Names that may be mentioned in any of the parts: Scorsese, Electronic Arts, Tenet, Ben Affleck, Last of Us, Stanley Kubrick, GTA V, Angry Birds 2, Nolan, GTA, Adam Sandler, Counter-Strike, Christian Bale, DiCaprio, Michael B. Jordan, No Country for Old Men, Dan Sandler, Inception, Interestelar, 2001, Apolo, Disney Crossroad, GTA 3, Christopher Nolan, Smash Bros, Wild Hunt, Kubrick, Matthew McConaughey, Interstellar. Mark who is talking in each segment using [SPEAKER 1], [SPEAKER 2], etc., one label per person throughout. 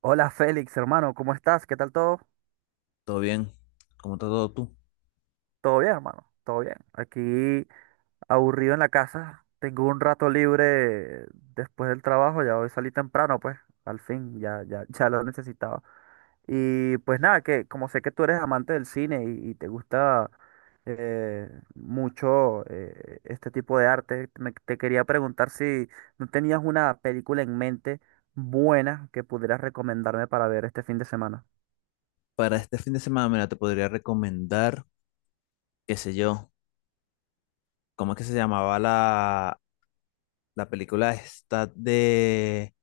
[SPEAKER 1] Hola Félix, hermano, ¿cómo estás? ¿Qué tal todo?
[SPEAKER 2] Todo bien, ¿cómo está todo tú?
[SPEAKER 1] ¿Todo bien, hermano? ¿Todo bien? Aquí aburrido en la casa. Tengo un rato libre después del trabajo, ya hoy salí temprano, pues, al fin, ya, ya, ya lo necesitaba. Y pues nada, que como sé que tú eres amante del cine y te gusta eh, mucho este tipo de arte, te quería preguntar si no tenías una película en mente buena que pudieras recomendarme para ver este fin de semana.
[SPEAKER 2] Para este fin de semana, mira, te podría recomendar, qué sé yo, ¿cómo es que se llamaba la película esta de,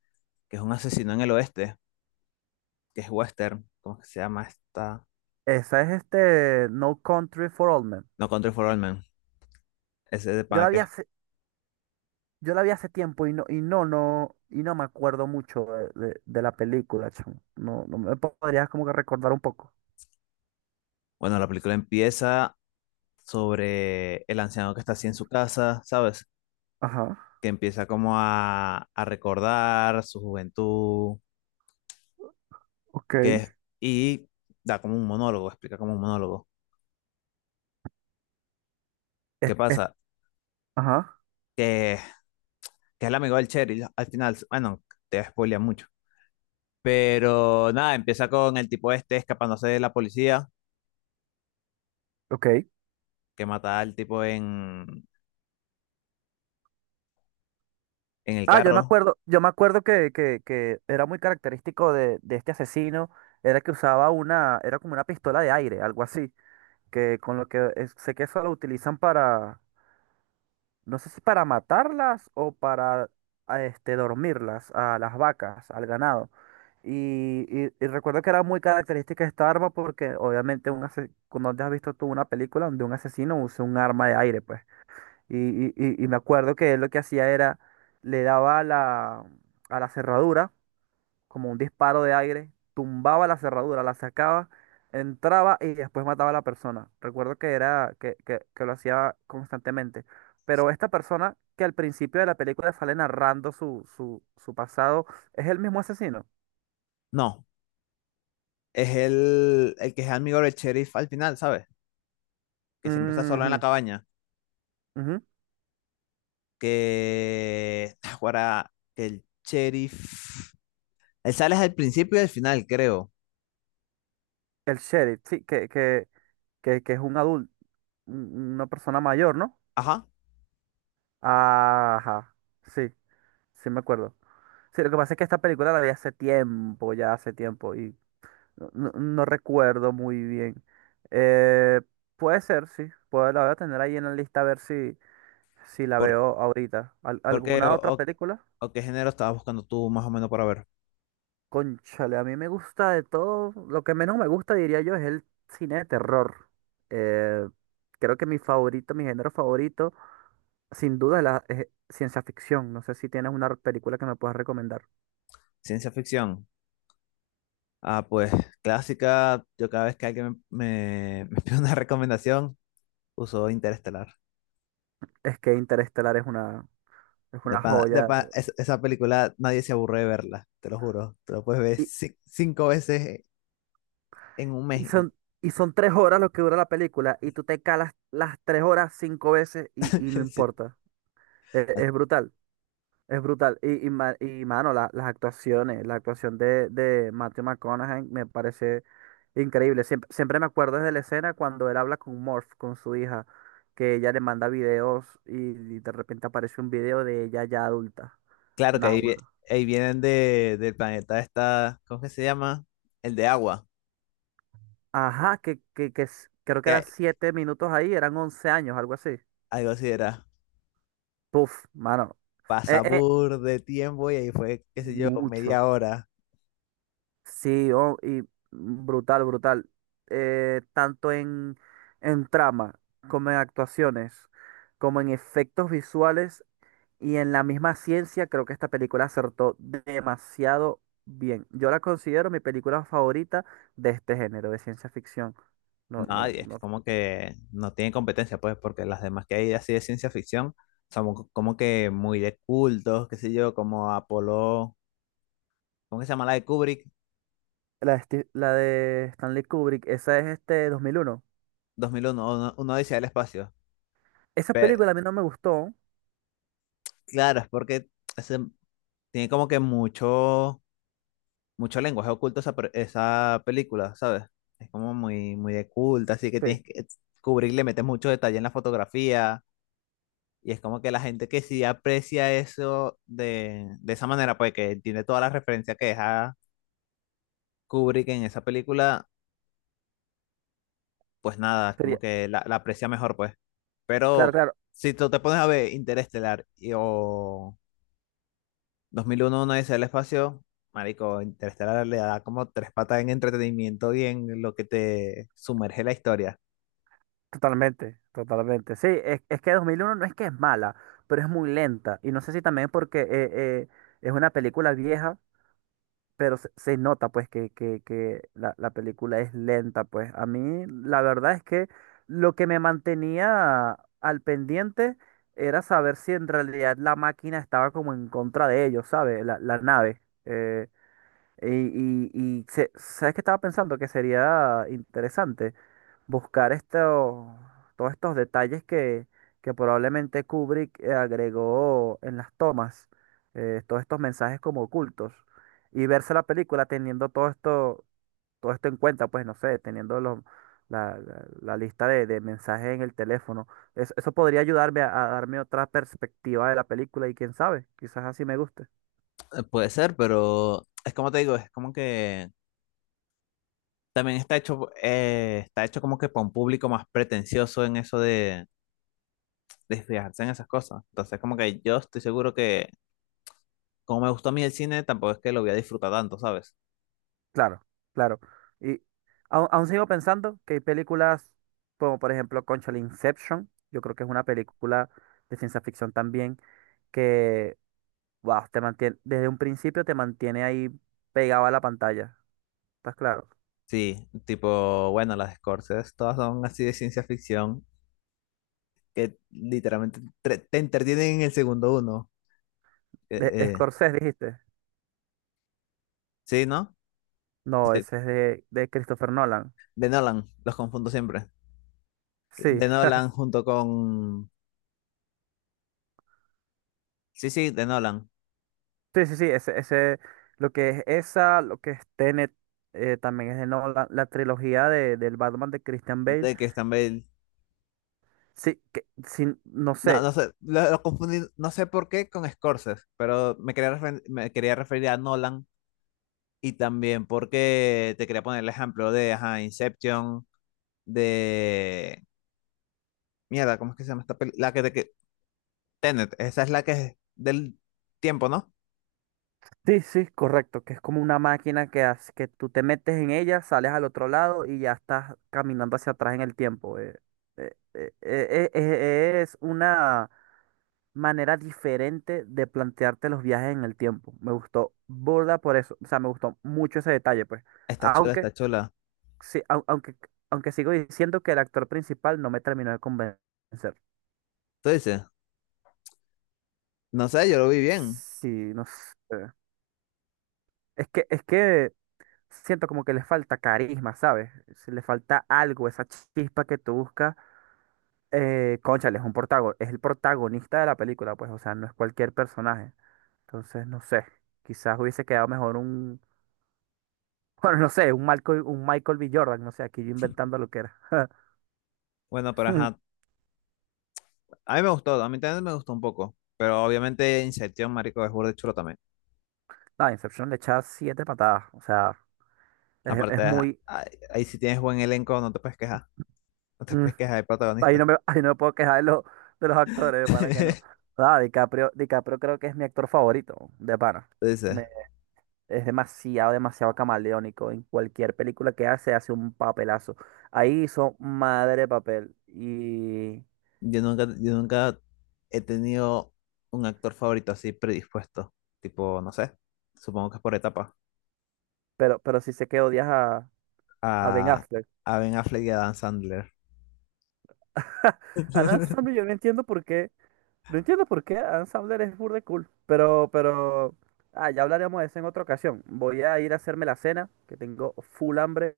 [SPEAKER 2] que es un asesino en el oeste, que es western? ¿Cómo es que se llama esta?
[SPEAKER 1] Esa es No Country for Old Men.
[SPEAKER 2] No Country for Old Men, ese de
[SPEAKER 1] Yo
[SPEAKER 2] pana
[SPEAKER 1] la vi
[SPEAKER 2] que.
[SPEAKER 1] hace, yo la vi hace tiempo y no me acuerdo mucho de la película, chamo. No, no me podrías como que recordar un poco.
[SPEAKER 2] Bueno, la película empieza sobre el anciano que está así en su casa, ¿sabes?
[SPEAKER 1] Ajá.
[SPEAKER 2] Que empieza como a recordar su juventud,
[SPEAKER 1] Ok,
[SPEAKER 2] que es, y da como un monólogo, explica como un monólogo.
[SPEAKER 1] Es-
[SPEAKER 2] ¿Qué pasa?
[SPEAKER 1] ajá.
[SPEAKER 2] que que es el amigo del Cheryl, al final, bueno, te spoilea mucho. Pero nada, empieza con el tipo este escapándose de la policía,
[SPEAKER 1] Ok.
[SPEAKER 2] que mata al tipo en el
[SPEAKER 1] Ah, yo me
[SPEAKER 2] carro.
[SPEAKER 1] acuerdo, yo me acuerdo que era muy característico de este asesino, era que usaba una, era como una pistola de aire, algo así, que con lo que sé que eso lo utilizan para, no sé si para matarlas o para dormirlas a las vacas, al ganado. Y recuerdo que era muy característica esta arma porque obviamente cuando te has visto tú una película donde un asesino usa un arma de aire, pues. Y, y me acuerdo que él lo que hacía era, le daba a la cerradura como un disparo de aire, tumbaba la cerradura, la sacaba, entraba y después mataba a la persona. Recuerdo que era que lo hacía constantemente. Pero esta persona que al principio de la película sale narrando su pasado, es el mismo asesino.
[SPEAKER 2] No, es el que es amigo del sheriff al final, ¿sabes? Que siempre está solo en la
[SPEAKER 1] Ujú,
[SPEAKER 2] cabaña.
[SPEAKER 1] ujú.
[SPEAKER 2] Que ahora que el sheriff. Él sale al principio y al final, creo.
[SPEAKER 1] El sheriff, sí, que es un adulto, una persona mayor, ¿no?
[SPEAKER 2] Ajá.
[SPEAKER 1] Ajá, sí, sí me acuerdo. Sí, lo que pasa es que esta película la vi hace tiempo, ya hace tiempo, y no recuerdo muy bien. Eh, Puede ser, sí. Puedo, la voy a tener ahí en la lista a ver si la
[SPEAKER 2] ¿Por,
[SPEAKER 1] veo ahorita.
[SPEAKER 2] ¿Por qué,
[SPEAKER 1] ¿Alguna otra película?
[SPEAKER 2] o qué género estabas buscando tú más o menos para ver?
[SPEAKER 1] Cónchale, a mí me gusta de todo. Lo que menos me gusta, diría yo, es el cine de terror. Eh, Creo que mi género favorito, sin duda, es ciencia ficción. No sé si tienes una película que me puedas recomendar.
[SPEAKER 2] Ciencia ficción. Ah, pues clásica, yo cada vez que alguien me pide una recomendación, uso Interestelar.
[SPEAKER 1] Es que Interestelar es una, es una joya.
[SPEAKER 2] Esa película nadie se aburre de verla, te lo juro. Te lo puedes ver cinco veces en un mes.
[SPEAKER 1] Y
[SPEAKER 2] Y
[SPEAKER 1] son, y son 3 horas lo que dura la película y tú te calas las 3 horas 5 veces y no
[SPEAKER 2] sí.
[SPEAKER 1] importa.
[SPEAKER 2] Ah,
[SPEAKER 1] Es, brutal, es brutal. Y, mano, la actuación de Matthew McConaughey me parece increíble. Siempre, siempre me acuerdo de la escena cuando él habla con Morph, con su hija, que ella le manda videos y, de repente aparece un video de ella ya adulta.
[SPEAKER 2] claro que ahí, vi
[SPEAKER 1] Náguara.
[SPEAKER 2] ahí vienen de, del planeta esta, ¿cómo que se llama? El de agua,
[SPEAKER 1] Ajá, que creo que
[SPEAKER 2] que
[SPEAKER 1] eran 7 minutos ahí, eran 11 años, algo así.
[SPEAKER 2] algo así era.
[SPEAKER 1] Puf, mano. E,
[SPEAKER 2] Pasa
[SPEAKER 1] e,
[SPEAKER 2] de tiempo y ahí fue, qué sé yo,
[SPEAKER 1] Mucho.
[SPEAKER 2] media hora.
[SPEAKER 1] Sí, oh, y brutal, brutal. Tanto en trama, como en actuaciones, como en efectos visuales y en la misma ciencia, creo que esta película acertó demasiado bien. Yo la considero mi película favorita de este género, de ciencia ficción. No, no,
[SPEAKER 2] Nadie, es
[SPEAKER 1] no.
[SPEAKER 2] como que no tiene competencia, pues, porque las demás que hay así de ciencia ficción son como que muy de cultos, qué sé yo, como Apolo. ¿Cómo que se llama la de Kubrick?
[SPEAKER 1] La de Stanley Kubrick, esa es 2001.
[SPEAKER 2] 2001, uno dice el espacio.
[SPEAKER 1] Esa
[SPEAKER 2] Pero
[SPEAKER 1] película a mí no me gustó.
[SPEAKER 2] claro, es porque ese- tiene como que mucho, mucho lenguaje oculto esa, esa película, ¿sabes? Es como muy, muy de culto, así que
[SPEAKER 1] Sí.
[SPEAKER 2] tienes que, Kubrick le mete mucho detalle en la fotografía. Y es como que la gente que sí aprecia eso de esa manera, pues que tiene todas las referencias que deja Kubrick en esa película, pues nada, es como
[SPEAKER 1] Sería-
[SPEAKER 2] que la aprecia mejor, pues.
[SPEAKER 1] claro,
[SPEAKER 2] Pero
[SPEAKER 1] claro.
[SPEAKER 2] si tú te pones a ver Interestelar y, o 2001, una dice el espacio, marico, Interestelar le da como tres patas en entretenimiento y en lo que te sumerge la historia.
[SPEAKER 1] Totalmente, totalmente. Sí, es que 2001 no es que es mala, pero es muy lenta. Y no sé si también porque es una película vieja, pero se nota pues que la película es lenta. Pues a mí la verdad es que lo que me mantenía al pendiente era saber si en realidad la máquina estaba como en contra de ellos, ¿sabes? La nave. Eh, y, ¿Sabes qué estaba pensando? Que sería interesante buscar esto, todos estos detalles que probablemente Kubrick agregó en las tomas, todos estos mensajes como ocultos, y verse la película teniendo todo esto en cuenta, pues no sé, teniendo la lista de mensajes en el teléfono. Eso podría ayudarme a darme otra perspectiva de la película y quién sabe, quizás así me guste.
[SPEAKER 2] Puede ser, pero es como te digo, es como que también está hecho como que para un público más pretencioso en eso de desfijarse en esas cosas. Entonces, como que yo estoy seguro que, como me gustó a mí el cine, tampoco es que lo voy a disfrutar tanto, ¿sabes?
[SPEAKER 1] Claro, claro. Y aún, sigo pensando que hay películas como por ejemplo Conchal Inception, yo creo que es una película de ciencia ficción también que, wow, te mantiene, desde un principio te mantiene ahí pegado a la pantalla, ¿estás claro?
[SPEAKER 2] Sí, tipo, bueno, las de Scorsese todas son así de ciencia ficción, que literalmente te entretienen en el segundo uno.
[SPEAKER 1] De
[SPEAKER 2] Eh, eh,
[SPEAKER 1] Scorsese dijiste.
[SPEAKER 2] sí, ¿no?
[SPEAKER 1] No,
[SPEAKER 2] Este,
[SPEAKER 1] ese es de Christopher Nolan.
[SPEAKER 2] De Nolan, los confundo siempre.
[SPEAKER 1] Sí,
[SPEAKER 2] De Nolan junto con... Sí, sí, de Nolan,
[SPEAKER 1] sí, sí, sí, lo que es Tenet, también es de Nolan, la trilogía del Batman de Christian Bale.
[SPEAKER 2] de que también...
[SPEAKER 1] Sí, que, sin, no
[SPEAKER 2] No,
[SPEAKER 1] sé.
[SPEAKER 2] no sé, lo confundí, no sé por qué con Scorsese, pero me quería, me quería referir a Nolan. Y también porque te quería poner el ejemplo de ajá, Inception, de... Mierda, ¿cómo es que se llama esta película? La que te... que- Tenet, esa es la que es del tiempo, ¿no?
[SPEAKER 1] Sí, sí, correcto, que es como una máquina que, que tú te metes en ella, sales al otro lado y ya estás caminando hacia atrás en el tiempo. Es una manera diferente de plantearte los viajes en el tiempo. Me gustó burda por eso, o sea, me gustó mucho ese detalle, pues.
[SPEAKER 2] Está chula, está
[SPEAKER 1] Aunque,
[SPEAKER 2] chula.
[SPEAKER 1] sí, aunque sigo diciendo que el actor principal no me terminó de convencer.
[SPEAKER 2] Tú dices, no sé, yo lo vi bien.
[SPEAKER 1] Sí, no sé. Es que siento como que le falta carisma, ¿sabes? Si le falta algo, esa chispa que tú buscas. Cónchale, es el protagonista de la película, pues, o sea, no es cualquier personaje. Entonces, no sé, quizás hubiese quedado mejor un, bueno, no sé, un Michael B. Jordan, no sé, aquí yo inventando lo que era.
[SPEAKER 2] Bueno, pero ajá, a mí me gustó, a mí también me gustó un poco. Pero obviamente Inception, marico, es burde chulo también.
[SPEAKER 1] No, Inception le echa 7 patadas, o sea, es,
[SPEAKER 2] Aparte,
[SPEAKER 1] es
[SPEAKER 2] ajá,
[SPEAKER 1] muy,
[SPEAKER 2] ahí, ahí si tienes buen elenco, no te puedes quejar. No te
[SPEAKER 1] mm,
[SPEAKER 2] puedes quejar de
[SPEAKER 1] ahí
[SPEAKER 2] protagonista.
[SPEAKER 1] no me, ahí no me puedo quejar de los actores, de pana que no. Ah, DiCaprio creo que es mi actor favorito, de pana.
[SPEAKER 2] Tú dices,
[SPEAKER 1] Es demasiado, demasiado camaleónico. En cualquier película que hace, hace un papelazo. Ahí hizo madre de papel. Y...
[SPEAKER 2] yo nunca, yo nunca he tenido un actor favorito así predispuesto. Tipo, no sé, supongo que es por etapa.
[SPEAKER 1] Pero sí sé que odias a Ben
[SPEAKER 2] A,
[SPEAKER 1] Affleck.
[SPEAKER 2] a Ben Affleck y a Dan Sandler.
[SPEAKER 1] A Adam Sandler yo no entiendo por qué. No entiendo por qué Adam Sandler es burda de cool. Pero... Ah, ya hablaremos de eso en otra ocasión. Voy a ir a hacerme la cena, que tengo full hambre.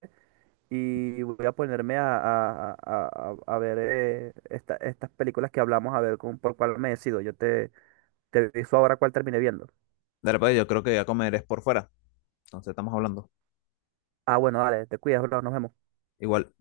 [SPEAKER 1] Y voy a ponerme a ver estas películas que hablamos, a ver por cuál me decido. Yo te... Te aviso ahora cuál terminé viendo.
[SPEAKER 2] De repente yo creo que voy a comer es por fuera. Entonces estamos hablando.
[SPEAKER 1] Ah, bueno, dale, te cuidas, bro, nos vemos.
[SPEAKER 2] Igual,